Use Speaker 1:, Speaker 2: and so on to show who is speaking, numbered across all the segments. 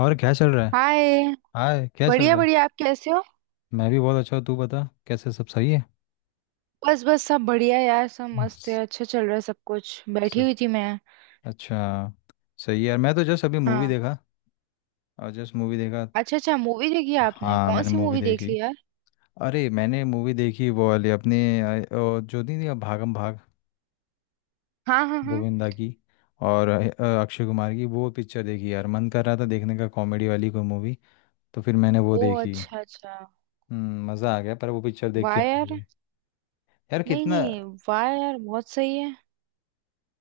Speaker 1: और क्या चल रहा है।
Speaker 2: हाय।
Speaker 1: हाय, क्या चल
Speaker 2: बढ़िया
Speaker 1: रहा है।
Speaker 2: बढ़िया। आप कैसे हो?
Speaker 1: मैं भी बहुत अच्छा हूँ, तू बता कैसे, सब सही है।
Speaker 2: बस बस सब बढ़िया यार। सब मस्त है।
Speaker 1: बस,
Speaker 2: अच्छा चल रहा है सब कुछ। बैठी
Speaker 1: स-
Speaker 2: हुई थी मैं।
Speaker 1: अच्छा, सही है यार। मैं तो जस्ट अभी मूवी
Speaker 2: हाँ।
Speaker 1: देखा और जस्ट मूवी देखा।
Speaker 2: अच्छा अच्छा, मूवी देखी आपने?
Speaker 1: हाँ,
Speaker 2: कौन
Speaker 1: मैंने
Speaker 2: सी
Speaker 1: मूवी
Speaker 2: मूवी देख
Speaker 1: देखी।
Speaker 2: ली यार?
Speaker 1: अरे मैंने मूवी देखी वो वाली अपने अ, जो नहीं थी, भागम भाग,
Speaker 2: हाँ हाँ हाँ।
Speaker 1: गोविंदा की और अक्षय कुमार की वो पिक्चर देखी यार। मन कर रहा था देखने का कॉमेडी वाली कोई मूवी, तो फिर मैंने वो
Speaker 2: ओ
Speaker 1: देखी।
Speaker 2: अच्छा अच्छा।
Speaker 1: हम्म, मज़ा आ गया पर वो पिक्चर देख
Speaker 2: वाह
Speaker 1: के।
Speaker 2: यार।
Speaker 1: यार
Speaker 2: नहीं
Speaker 1: कितना,
Speaker 2: नहीं। वाह यार, बहुत सही है।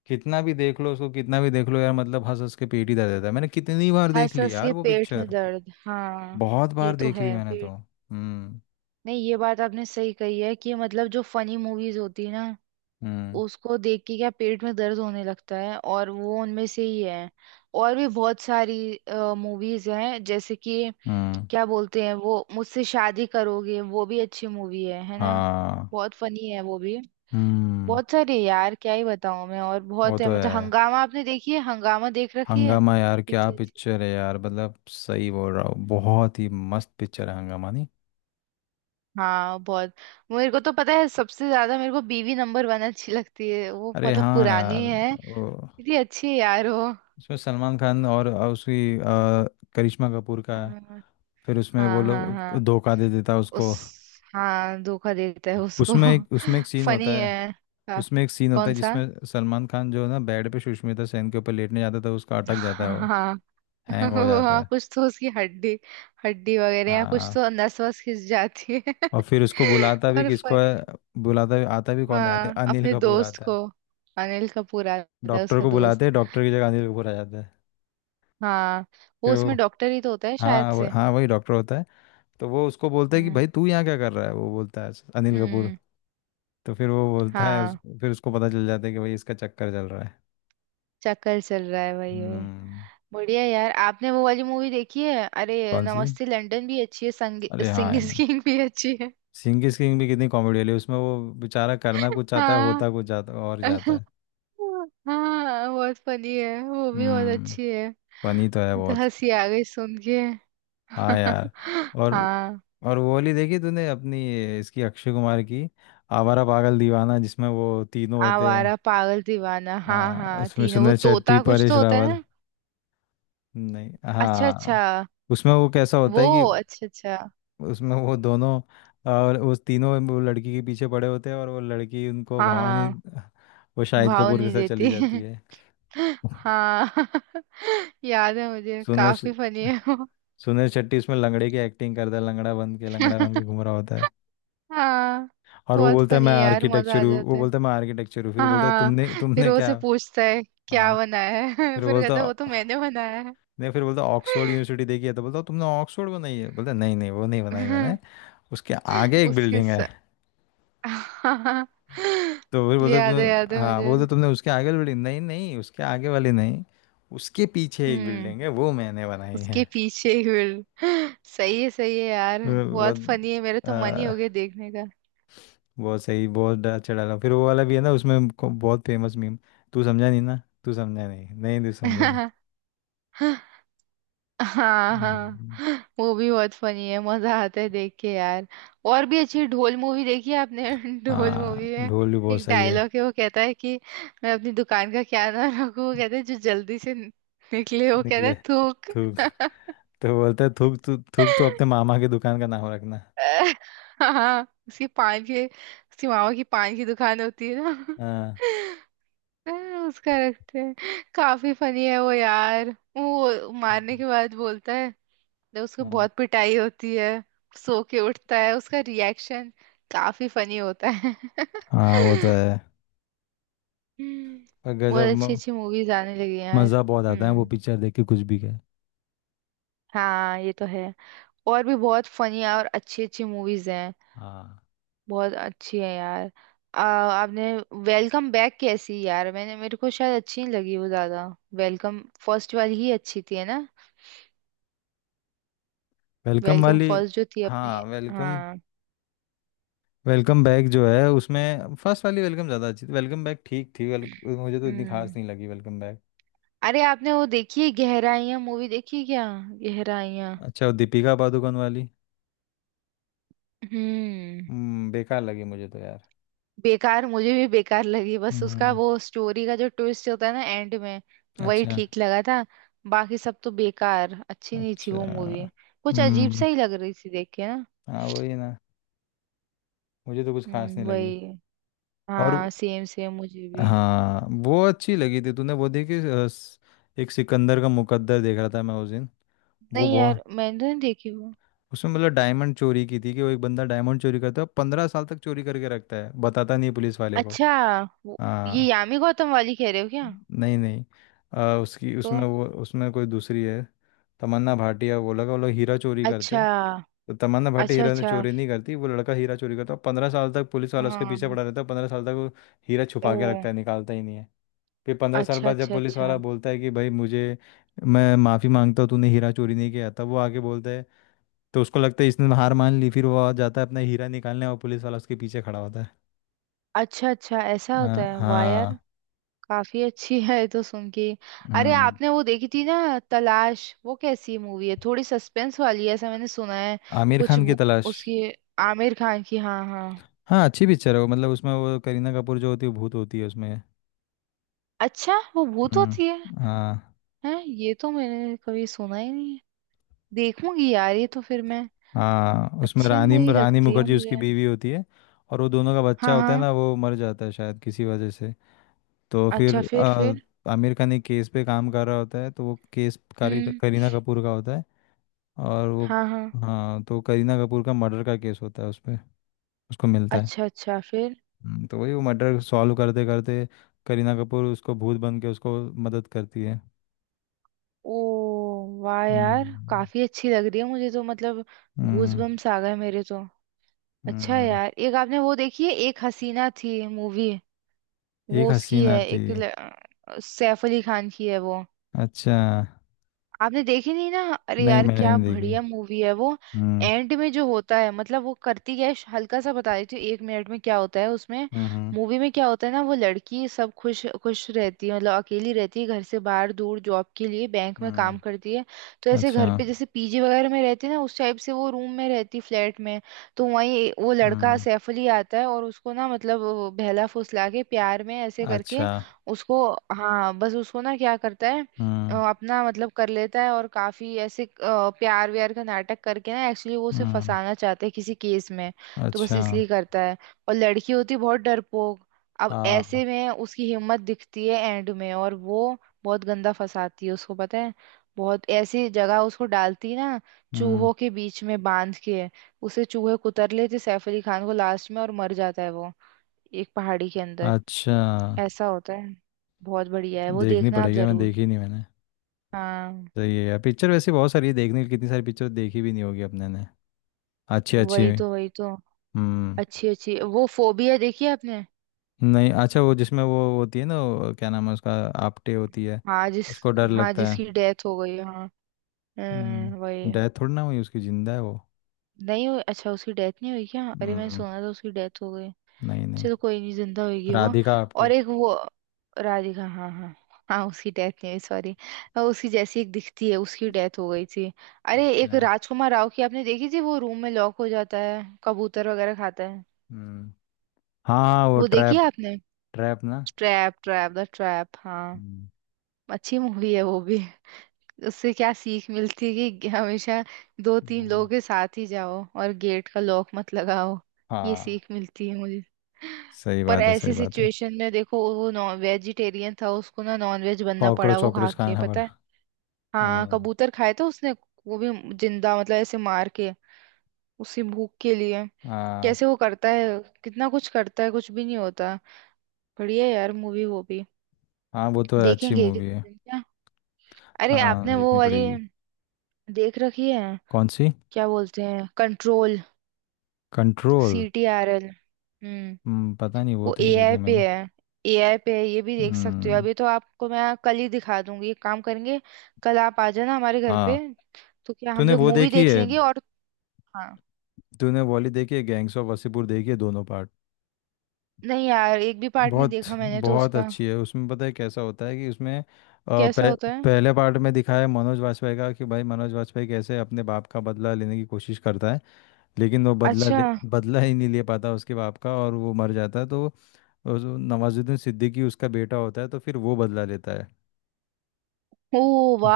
Speaker 1: कितना भी देख लो उसको, कितना भी देख लो यार, मतलब हंस हंस के पेट ही दर्द रहता है। मैंने कितनी बार देख
Speaker 2: हंस
Speaker 1: ली
Speaker 2: हंस
Speaker 1: यार
Speaker 2: के
Speaker 1: वो
Speaker 2: पेट में
Speaker 1: पिक्चर,
Speaker 2: दर्द, हाँ।
Speaker 1: बहुत
Speaker 2: ये
Speaker 1: बार
Speaker 2: तो
Speaker 1: देख ली
Speaker 2: है
Speaker 1: मैंने तो।
Speaker 2: पेट।
Speaker 1: हम्म।
Speaker 2: नहीं, ये बात आपने सही कही है कि मतलब जो फनी मूवीज होती है ना,
Speaker 1: हम्म।
Speaker 2: उसको देख के क्या पेट में दर्द होने लगता है। और वो उनमें से ही है। और भी बहुत सारी मूवीज हैं जैसे कि
Speaker 1: हम्म।
Speaker 2: क्या बोलते हैं वो, मुझसे शादी करोगे, वो भी अच्छी मूवी है ना?
Speaker 1: हाँ।
Speaker 2: बहुत फनी है वो भी।
Speaker 1: हम्म।
Speaker 2: बहुत सारी है यार, क्या ही बताऊं मैं, और
Speaker 1: वो
Speaker 2: बहुत
Speaker 1: तो
Speaker 2: है। मतलब
Speaker 1: है।
Speaker 2: हंगामा आपने देखी है? हंगामा देख रखी है?
Speaker 1: हंगामा यार क्या
Speaker 2: कितनी अच्छी।
Speaker 1: पिक्चर है यार, मतलब सही बोल रहा हूँ, बहुत ही मस्त पिक्चर है हंगामा, नहीं?
Speaker 2: हाँ बहुत। मेरे को तो पता है, सबसे ज्यादा मेरे को बीवी नंबर वन अच्छी लगती है वो,
Speaker 1: अरे
Speaker 2: मतलब
Speaker 1: हाँ
Speaker 2: पुरानी
Speaker 1: यार,
Speaker 2: है।
Speaker 1: वो,
Speaker 2: कितनी अच्छी है यार वो।
Speaker 1: उसमें सलमान खान और उसकी करिश्मा कपूर का है।
Speaker 2: हाँ
Speaker 1: फिर उसमें वो
Speaker 2: हाँ
Speaker 1: लोग
Speaker 2: हाँ।
Speaker 1: धोखा दे देता है
Speaker 2: उस
Speaker 1: उसको।
Speaker 2: हाँ, धोखा देता है उसको।
Speaker 1: उसमें एक सीन होता
Speaker 2: फनी
Speaker 1: है,
Speaker 2: है
Speaker 1: उसमें
Speaker 2: काफी।
Speaker 1: एक सीन होता
Speaker 2: कौन
Speaker 1: है
Speaker 2: सा?
Speaker 1: जिसमें सलमान खान जो है ना, बेड पे सुष्मिता सेन के ऊपर लेटने जाता है तो उसका अटक जाता है, वो
Speaker 2: हाँ।
Speaker 1: हैंग हो जाता
Speaker 2: हाँ
Speaker 1: है।
Speaker 2: कुछ तो, उसकी हड्डी, हड्डी वगैरह, या कुछ तो
Speaker 1: हाँ।
Speaker 2: नस वस खिंच जाती है।
Speaker 1: और फिर उसको बुलाता भी
Speaker 2: और
Speaker 1: किसको है,
Speaker 2: फनी।
Speaker 1: बुलाता भी आता भी कौन है,
Speaker 2: हाँ
Speaker 1: अनिल
Speaker 2: अपने
Speaker 1: कपूर
Speaker 2: दोस्त
Speaker 1: आता
Speaker 2: को।
Speaker 1: है।
Speaker 2: अनिल कपूर आता है,
Speaker 1: डॉक्टर
Speaker 2: उसका
Speaker 1: को बुलाते
Speaker 2: दोस्त।
Speaker 1: हैं, डॉक्टर की जगह अनिल कपूर आ जाता है।
Speaker 2: हाँ। वो
Speaker 1: फिर वो
Speaker 2: उसमें डॉक्टर ही तो होता है शायद से।
Speaker 1: हाँ वही डॉक्टर होता है। तो वो उसको बोलता है कि
Speaker 2: हम्म
Speaker 1: भाई तू यहाँ क्या कर रहा है, वो बोलता है अनिल कपूर।
Speaker 2: हम्म।
Speaker 1: तो फिर वो बोलता है
Speaker 2: हाँ
Speaker 1: फिर उसको पता चल जाता है कि भाई इसका चक्कर चल रहा है।
Speaker 2: चक्कर चल रहा है, वही वही।
Speaker 1: हम्म।
Speaker 2: बढ़िया यार, आपने वो वाली मूवी देखी है? अरे
Speaker 1: कौन सी?
Speaker 2: नमस्ते लंदन भी अच्छी है,
Speaker 1: अरे हाँ यार,
Speaker 2: सिंगिस किंग भी अच्छी है।
Speaker 1: सिंह की किंग भी कितनी कॉमेडी वाली है। उसमें वो बेचारा करना कुछ चाहता है,
Speaker 2: हाँ।
Speaker 1: होता कुछ जाता और जाता है।
Speaker 2: हाँ बहुत फनी है वो भी, बहुत
Speaker 1: हम्म।
Speaker 2: अच्छी है।
Speaker 1: फनी तो है
Speaker 2: मुझे तो
Speaker 1: बहुत।
Speaker 2: हंसी आ गई सुन के।
Speaker 1: हाँ यार। और
Speaker 2: हाँ।
Speaker 1: और वो वाली देखी तूने अपनी इसकी अक्षय कुमार की, आवारा पागल दीवाना, जिसमें वो तीनों होते हैं।
Speaker 2: आवारा पागल दीवाना, हाँ
Speaker 1: हाँ,
Speaker 2: हाँ,
Speaker 1: उसमें
Speaker 2: तीनों वो
Speaker 1: सुनील शेट्टी,
Speaker 2: तोता कुछ
Speaker 1: परेश
Speaker 2: तो होता है
Speaker 1: रावल,
Speaker 2: ना।
Speaker 1: नहीं
Speaker 2: अच्छा अच्छा।
Speaker 1: हाँ। उसमें वो कैसा होता
Speaker 2: वो,
Speaker 1: है कि
Speaker 2: अच्छा अच्छा।
Speaker 1: उसमें वो दोनों और उस तीनों वो लड़की के पीछे पड़े होते हैं, और वो लड़की उनको
Speaker 2: हाँ
Speaker 1: भावनी,
Speaker 2: हाँ,
Speaker 1: वो शाहिद
Speaker 2: भाव
Speaker 1: कपूर के
Speaker 2: नहीं
Speaker 1: साथ चली
Speaker 2: देती।
Speaker 1: जाती है।
Speaker 2: हाँ याद है मुझे,
Speaker 1: सुनील
Speaker 2: काफी फनी है।
Speaker 1: सुनील शेट्टी इसमें लंगड़े की एक्टिंग करता है, लंगड़ा बन के, लंगड़ा बन के घूम रहा होता है।
Speaker 2: हाँ
Speaker 1: और वो
Speaker 2: बहुत
Speaker 1: बोलता है मैं
Speaker 2: फनी यार, मजा
Speaker 1: आर्किटेक्चर
Speaker 2: आ
Speaker 1: हूँ, वो
Speaker 2: जाता है।
Speaker 1: बोलता है मैं आर्किटेक्चर हूँ, फिर बोलता है
Speaker 2: हाँ
Speaker 1: तुमने,
Speaker 2: फिर
Speaker 1: तुमने
Speaker 2: वो
Speaker 1: क्या?
Speaker 2: से पूछता है
Speaker 1: हाँ।
Speaker 2: क्या बनाया है।
Speaker 1: फिर
Speaker 2: फिर
Speaker 1: बोलता
Speaker 2: कहता है वो तो मैंने बनाया
Speaker 1: नहीं, फिर बोलता ऑक्सफोर्ड यूनिवर्सिटी देखी है, तो बोलता तुमने ऑक्सफोर्ड बनाई है, बोलता नहीं नहीं वो नहीं बनाई
Speaker 2: है।
Speaker 1: मैंने, उसके आगे एक
Speaker 2: उसके
Speaker 1: बिल्डिंग है।
Speaker 2: साथ।
Speaker 1: तो फिर बोलता
Speaker 2: याद है, याद
Speaker 1: तुम,
Speaker 2: है
Speaker 1: हाँ
Speaker 2: मुझे।
Speaker 1: बोलता तुमने उसके आगे वाली बिल्डिंग, नहीं नहीं उसके आगे वाली नहीं, उसके पीछे एक
Speaker 2: हम्म।
Speaker 1: बिल्डिंग है, वो मैंने बनाई है।
Speaker 2: उसके पीछे ही भीड़। सही है, सही है यार।
Speaker 1: वो वो,
Speaker 2: बहुत फनी है, मेरे तो मन ही हो गया देखने
Speaker 1: बहुत सही, बहुत अच्छा डाला। फिर वो वाला भी है ना उसमें बहुत फेमस मीम, तू समझा नहीं ना, तू समझा नहीं, नहीं तू समझा नहीं।
Speaker 2: का। हाँ
Speaker 1: हम्म,
Speaker 2: हाँ, वो भी बहुत फनी है, मजा आता है देख के यार। और भी अच्छी ढोल मूवी देखी है आपने? ढोल मूवी
Speaker 1: हाँ,
Speaker 2: में
Speaker 1: ढोल भी बहुत
Speaker 2: एक
Speaker 1: सही है।
Speaker 2: डायलॉग है, वो कहता है कि मैं अपनी दुकान का क्या नाम रखूं, वो कहता है जो जल्दी से निकले, वो कहता
Speaker 1: निकले।
Speaker 2: है थूक।
Speaker 1: थूक। तो बोलता है थूक, तू थूक तो अपने मामा की दुकान का नाम रखना।
Speaker 2: हाँ, उसकी पान के, उसकी मामा की पान की दुकान होती है ना।
Speaker 1: हाँ।
Speaker 2: हाँ, उसका रखते हैं। काफी फनी है वो यार। वो मारने
Speaker 1: हम्म।
Speaker 2: के बाद बोलता है, जब उसको
Speaker 1: हाँ
Speaker 2: बहुत पिटाई होती है, सो के उठता है, उसका रिएक्शन काफी फनी होता है।
Speaker 1: हाँ, वो तो है।
Speaker 2: हम्म,
Speaker 1: और
Speaker 2: बहुत
Speaker 1: गजब
Speaker 2: अच्छी
Speaker 1: म-
Speaker 2: अच्छी मूवीज आने लगी हैं यार।
Speaker 1: मज़ा बहुत आता है वो
Speaker 2: हम्म।
Speaker 1: पिक्चर देख के, कुछ भी कहे।
Speaker 2: हाँ ये तो है। और भी बहुत फनी और अच्छी अच्छी मूवीज हैं।
Speaker 1: हाँ।
Speaker 2: बहुत अच्छी है यार। आपने वेलकम बैक कैसी यार, मैंने मेरे को शायद अच्छी नहीं लगी वो ज्यादा। वेलकम फर्स्ट वाली ही अच्छी थी, है ना?
Speaker 1: वेलकम
Speaker 2: वेलकम
Speaker 1: वाली,
Speaker 2: फर्स्ट जो थी
Speaker 1: हाँ
Speaker 2: अपने।
Speaker 1: वेलकम।
Speaker 2: हाँ।
Speaker 1: वेलकम बैक जो है, उसमें फर्स्ट वाली वेलकम ज़्यादा अच्छी थी, वेलकम बैक ठीक थी, वेल मुझे तो इतनी खास
Speaker 2: हम्म।
Speaker 1: नहीं लगी वेलकम बैक।
Speaker 2: अरे आपने वो देखी है गहराइयां, मूवी देखी है क्या? गहराइयां।
Speaker 1: अच्छा, वो दीपिका पादुकोण वाली।
Speaker 2: हम्म।
Speaker 1: हम्म, बेकार लगी मुझे तो यार।
Speaker 2: बेकार मुझे भी बेकार लगी, बस उसका
Speaker 1: हम्म।
Speaker 2: वो स्टोरी का जो ट्विस्ट होता है ना एंड में, वही
Speaker 1: अच्छा।
Speaker 2: ठीक लगा था। बाकी सब तो बेकार, अच्छी नहीं थी
Speaker 1: अच्छा।
Speaker 2: वो मूवी। कुछ अजीब
Speaker 1: हम्म।
Speaker 2: सा ही लग रही थी देख के ना।
Speaker 1: हाँ वही ना, मुझे तो कुछ खास नहीं लगी।
Speaker 2: वही,
Speaker 1: और
Speaker 2: हाँ, सेम सेम मुझे भी।
Speaker 1: हाँ, वो अच्छी लगी थी तूने वो देखी एक सिकंदर का मुकद्दर देख रहा था मैं उस दिन। वो
Speaker 2: नहीं
Speaker 1: बहुत,
Speaker 2: यार, मैंने तो नहीं देखी वो।
Speaker 1: उसमें मतलब डायमंड चोरी की थी, कि वो एक बंदा डायमंड चोरी करता है, 15 साल तक चोरी करके रखता है, बताता नहीं पुलिस वाले को।
Speaker 2: अच्छा। वो- ये
Speaker 1: हाँ।
Speaker 2: यामी गौतम वाली कह रहे हो क्या?
Speaker 1: नहीं नहीं, उसकी
Speaker 2: तो,
Speaker 1: उसमें वो, उसमें कोई दूसरी है, तमन्ना भाटिया, वो लगा वो लोग हीरा चोरी करते
Speaker 2: अच्छा
Speaker 1: हैं। तो तमन्ना भाटी
Speaker 2: अच्छा
Speaker 1: हीरा ने
Speaker 2: अच्छा।
Speaker 1: चोरी नहीं करती, वो लड़का हीरा चोरी करता है 15 साल तक, पुलिस वाला उसके पीछे
Speaker 2: हाँ।
Speaker 1: पड़ा रहता है 15 साल तक, वो हीरा
Speaker 2: ओ
Speaker 1: छुपा के रखता है, निकालता ही नहीं है। फिर 15 साल
Speaker 2: अच्छा
Speaker 1: बाद जब
Speaker 2: अच्छा।
Speaker 1: पुलिस
Speaker 2: अच्छा
Speaker 1: वाला बोलता है कि भाई मुझे, मैं माफ़ी मांगता हूँ, तूने हीरा चोरी नहीं किया, तब वो आके बोलता है, तो उसको लगता है इसने हार मान ली, फिर वो आ जाता है अपना हीरा निकालने और पुलिस वाला उसके पीछे खड़ा होता है।
Speaker 2: अच्छा, अच्छा ऐसा
Speaker 1: हाँ
Speaker 2: होता है? वाह यार,
Speaker 1: हाँ।
Speaker 2: काफी अच्छी है ये तो सुन के। अरे
Speaker 1: हम्म।
Speaker 2: आपने वो देखी थी ना, तलाश? वो कैसी मूवी है? थोड़ी सस्पेंस वाली है ऐसा मैंने सुना है।
Speaker 1: आमिर
Speaker 2: कुछ
Speaker 1: खान की
Speaker 2: वो-
Speaker 1: तलाश।
Speaker 2: उसकी, आमिर खान की, हाँ हाँ।
Speaker 1: हाँ अच्छी पिक्चर है वो, मतलब उसमें वो करीना कपूर जो होती है, भूत होती है उसमें।
Speaker 2: अच्छा वो भूत होती है?
Speaker 1: हाँ।
Speaker 2: हैं, ये तो मैंने कभी सुना ही नहीं है। देखूंगी यार ये तो फिर मैं।
Speaker 1: हाँ, उसमें
Speaker 2: अच्छी
Speaker 1: रानी
Speaker 2: मूवी
Speaker 1: रानी
Speaker 2: लगती है
Speaker 1: मुखर्जी उसकी
Speaker 2: मुझे।
Speaker 1: बीवी होती है, और वो दोनों का बच्चा
Speaker 2: हाँ
Speaker 1: होता है
Speaker 2: हाँ।
Speaker 1: ना, वो मर जाता है शायद किसी वजह से। तो
Speaker 2: अच्छा
Speaker 1: फिर
Speaker 2: फिर, फिर।
Speaker 1: आमिर खान एक केस पे काम कर रहा होता है, तो वो केस
Speaker 2: हम्म।
Speaker 1: करीना कपूर का होता है, और वो,
Speaker 2: हाँ हाँ।
Speaker 1: हाँ तो करीना कपूर का मर्डर का केस होता है उस पे, उसको मिलता है।
Speaker 2: अच्छा अच्छा, फिर।
Speaker 1: तो वही वो मर्डर सॉल्व करते करते करीना कपूर उसको भूत बन के उसको मदद करती है।
Speaker 2: ओ। वाह यार,
Speaker 1: हम्म।
Speaker 2: काफी अच्छी लग रही है मुझे तो, मतलब
Speaker 1: हम्म।
Speaker 2: गूजबम्स आ गए मेरे तो। अच्छा है
Speaker 1: हम्म,
Speaker 2: यार। एक आपने वो देखी है एक हसीना थी मूवी? वो
Speaker 1: एक
Speaker 2: उसकी
Speaker 1: हसीना
Speaker 2: है
Speaker 1: थी।
Speaker 2: एक ल- सैफ अली खान की है वो।
Speaker 1: अच्छा,
Speaker 2: आपने देखी नहीं ना? अरे
Speaker 1: नहीं
Speaker 2: यार
Speaker 1: मैंने
Speaker 2: क्या
Speaker 1: नहीं देखी।
Speaker 2: बढ़िया मूवी है वो।
Speaker 1: हम्म।
Speaker 2: एंड में जो होता है, मतलब वो करती क्या है, हल्का सा बता देती हूँ एक मिनट में क्या होता है उसमें,
Speaker 1: हम्म। हम्म।
Speaker 2: मूवी में क्या होता है ना। वो लड़की सब खुश खुश रहती है, मतलब अकेली रहती है, घर से बाहर दूर जॉब के लिए बैंक में
Speaker 1: हम्म।
Speaker 2: काम करती है। तो ऐसे
Speaker 1: अच्छा।
Speaker 2: घर पे जैसे पीजी वगैरह में रहती है ना, उस टाइप से, वो रूम में रहती, फ्लैट में। तो वहीं वो लड़का
Speaker 1: हम्म।
Speaker 2: सैफ अली आता है और उसको ना मतलब वो बहला फुसला के प्यार में ऐसे करके
Speaker 1: अच्छा।
Speaker 2: उसको। हाँ बस उसको ना क्या करता है,
Speaker 1: हम्म।
Speaker 2: अपना मतलब कर लेता है, और काफी ऐसे प्यार व्यार का नाटक करके ना, एक्चुअली वो उसे
Speaker 1: हम्म।
Speaker 2: फंसाना चाहता है किसी केस में। तो बस
Speaker 1: अच्छा।
Speaker 2: इसलिए करता है। और लड़की होती है बहुत डरपोक। अब
Speaker 1: हाँ।
Speaker 2: ऐसे में उसकी हिम्मत दिखती है एंड में, और वो बहुत गंदा फंसाती है उसको, पता है? बहुत ऐसी जगह उसको डालती है ना,
Speaker 1: हम्म।
Speaker 2: चूहों के बीच में बांध के। उसे चूहे कुतर लेते सैफ अली खान को, लास्ट में और मर जाता है वो, एक पहाड़ी के अंदर।
Speaker 1: अच्छा,
Speaker 2: ऐसा होता है। बहुत बढ़िया है वो,
Speaker 1: देखनी
Speaker 2: देखना आप
Speaker 1: पड़ेगी, मैं
Speaker 2: जरूर।
Speaker 1: देखी नहीं मैंने।
Speaker 2: हाँ।
Speaker 1: सही है यार, पिक्चर वैसे बहुत सारी है देखने की, कितनी सारी पिक्चर देखी भी नहीं होगी अपने ने, अच्छी अच्छी
Speaker 2: वही
Speaker 1: भी।
Speaker 2: तो, वही तो।
Speaker 1: हम्म।
Speaker 2: अच्छी अच्छी। वो फोबिया देखी है आपने?
Speaker 1: नहीं, अच्छा वो जिसमें वो होती है ना, वो क्या नाम है उसका, आपटे होती है,
Speaker 2: हाँ जिस,
Speaker 1: उसको डर
Speaker 2: हाँ
Speaker 1: लगता है।
Speaker 2: जिसकी डेथ हो गई है, हाँ।
Speaker 1: हम्म,
Speaker 2: वही।
Speaker 1: डेथ थोड़ी ना हुई उसकी, जिंदा है वो।
Speaker 2: नहीं हुई? अच्छा उसकी डेथ नहीं हुई क्या? अरे मैंने
Speaker 1: हम्म,
Speaker 2: सुना था उसकी डेथ हो गई।
Speaker 1: नहीं नहीं,
Speaker 2: चलो कोई नहीं, जिंदा होगी वो।
Speaker 1: राधिका
Speaker 2: और
Speaker 1: आपटे।
Speaker 2: एक वो, राधिका, हाँ हाँ। हाँ उसकी डेथ नहीं हुई, सॉरी। उसकी जैसी एक दिखती है, उसकी डेथ हो गई थी। अरे एक
Speaker 1: अच्छा।
Speaker 2: राजकुमार राव की आपने देखी थी, वो रूम में लॉक हो जाता है, कबूतर वगैरह खाता है।
Speaker 1: हम्म। हाँ हाँ, वो
Speaker 2: वो देखी
Speaker 1: ट्रैप,
Speaker 2: है आपने?
Speaker 1: ट्रैप ना।
Speaker 2: ट्रैप, ट्रैप, द ट्रैप, हाँ।
Speaker 1: हम्म,
Speaker 2: अच्छी मूवी है वो भी। उससे क्या सीख मिलती है कि हमेशा दो तीन
Speaker 1: हम्म।
Speaker 2: लोगों के साथ ही जाओ और गेट का लॉक मत लगाओ। ये
Speaker 1: हाँ,
Speaker 2: सीख मिलती है मुझे।
Speaker 1: सही
Speaker 2: पर
Speaker 1: बात है,
Speaker 2: ऐसी
Speaker 1: सही बात है।
Speaker 2: सिचुएशन में देखो, वो नॉन वेजिटेरियन था, उसको ना नॉन वेज बनना पड़ा,
Speaker 1: कॉकरोच
Speaker 2: वो खा
Speaker 1: वॉकरोच
Speaker 2: के,
Speaker 1: खाना
Speaker 2: पता
Speaker 1: पड़ा।
Speaker 2: है? हाँ
Speaker 1: हाँ।
Speaker 2: कबूतर खाए थे उसने। वो भी जिंदा, मतलब ऐसे मार के, उसी भूख के लिए।
Speaker 1: हाँ,
Speaker 2: कैसे वो करता है, कितना कुछ करता है, कुछ भी नहीं होता। बढ़िया यार मूवी वो भी।
Speaker 1: हाँ वो तो अच्छी
Speaker 2: देखेंगे
Speaker 1: मूवी
Speaker 2: किसी
Speaker 1: है।
Speaker 2: दिन क्या? अरे
Speaker 1: हाँ,
Speaker 2: आपने वो
Speaker 1: देखनी
Speaker 2: वाली
Speaker 1: पड़ेगी।
Speaker 2: देख रखी है,
Speaker 1: कौन सी?
Speaker 2: क्या बोलते हैं, control,
Speaker 1: control.
Speaker 2: C T R L? हम्म।
Speaker 1: हम्म, पता नहीं, वो
Speaker 2: वो
Speaker 1: तो नहीं
Speaker 2: एआई
Speaker 1: देखी
Speaker 2: पे
Speaker 1: मैंने।
Speaker 2: है, एआई पे है। ये भी देख सकते हो।
Speaker 1: हम्म।
Speaker 2: अभी तो आपको मैं कल ही दिखा दूंगी, एक काम करेंगे। कल आप आ जाना हमारे घर पे,
Speaker 1: हाँ।
Speaker 2: तो क्या हम
Speaker 1: तूने
Speaker 2: लोग
Speaker 1: वो
Speaker 2: मूवी
Speaker 1: देखी
Speaker 2: देख
Speaker 1: है,
Speaker 2: लेंगे और। हाँ।
Speaker 1: तूने वाली देखी है गैंग्स ऑफ वासेपुर, देखी है दोनों पार्ट?
Speaker 2: नहीं यार एक भी पार्ट नहीं
Speaker 1: बहुत
Speaker 2: देखा मैंने तो
Speaker 1: बहुत
Speaker 2: उसका।
Speaker 1: अच्छी है। उसमें पता है कैसा होता है कि उसमें
Speaker 2: कैसा
Speaker 1: पह,
Speaker 2: होता है?
Speaker 1: पहले पार्ट में दिखाया है मनोज वाजपेयी का, कि भाई मनोज वाजपेयी कैसे अपने बाप का बदला लेने की कोशिश करता है, लेकिन वो
Speaker 2: अच्छा।
Speaker 1: बदला ही नहीं ले पाता उसके बाप का, और वो मर जाता है तो नवाजुद्दीन सिद्दीकी उसका बेटा होता है, तो फिर वो बदला लेता है।
Speaker 2: ओ,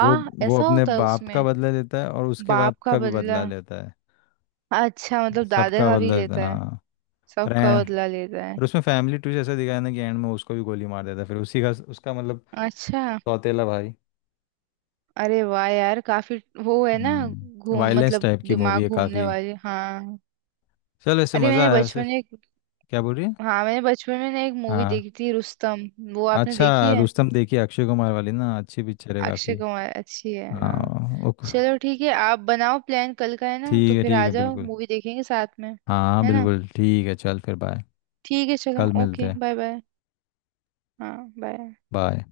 Speaker 1: वो वो
Speaker 2: ऐसा
Speaker 1: अपने
Speaker 2: होता है
Speaker 1: बाप का
Speaker 2: उसमें?
Speaker 1: बदला लेता है और उसके
Speaker 2: बाप
Speaker 1: बाप
Speaker 2: का
Speaker 1: का भी
Speaker 2: बदला।
Speaker 1: बदला लेता है,
Speaker 2: अच्छा मतलब दादा
Speaker 1: सबका
Speaker 2: का भी
Speaker 1: बदला लेता है
Speaker 2: लेता है।
Speaker 1: हाँ।
Speaker 2: सबका
Speaker 1: फ्रेंड,
Speaker 2: बदला लेता है।
Speaker 1: और उसमें फैमिली टू जैसा दिखाया ना, कि एंड में उसको भी गोली मार देता है फिर उसी का, उसका मतलब
Speaker 2: अच्छा।
Speaker 1: सौतेला भाई।
Speaker 2: अरे वाह यार, काफी। वो है ना।
Speaker 1: हम्म,
Speaker 2: घूम,
Speaker 1: वायलेंस
Speaker 2: मतलब
Speaker 1: टाइप की मूवी
Speaker 2: दिमाग
Speaker 1: है
Speaker 2: घूमने
Speaker 1: काफ़ी।
Speaker 2: वाली, हाँ।
Speaker 1: चल, वैसे
Speaker 2: अरे
Speaker 1: मज़ा
Speaker 2: मैंने
Speaker 1: आया वैसे।
Speaker 2: बचपन में एक-
Speaker 1: क्या बोल रही है?
Speaker 2: हाँ मैंने बचपन में ना एक मूवी
Speaker 1: हाँ।
Speaker 2: देखी थी, रुस्तम। वो आपने
Speaker 1: अच्छा,
Speaker 2: देखी है?
Speaker 1: रुस्तम देखिए, अक्षय कुमार वाली ना, अच्छी पिक्चर है
Speaker 2: अक्षय
Speaker 1: काफ़ी।
Speaker 2: कुमार, अच्छी है हाँ।
Speaker 1: हाँ ओके।
Speaker 2: चलो ठीक है, आप बनाओ प्लान कल का, है ना?
Speaker 1: ठीक
Speaker 2: तो
Speaker 1: है
Speaker 2: फिर
Speaker 1: ठीक
Speaker 2: आ
Speaker 1: है,
Speaker 2: जाओ,
Speaker 1: बिल्कुल।
Speaker 2: मूवी देखेंगे साथ में,
Speaker 1: हाँ
Speaker 2: है ना?
Speaker 1: बिल्कुल ठीक है, चल फिर बाय।
Speaker 2: ठीक है, चलो,
Speaker 1: कल
Speaker 2: ओके,
Speaker 1: मिलते हैं।
Speaker 2: Bye bye. हाँ बाय।
Speaker 1: बाय।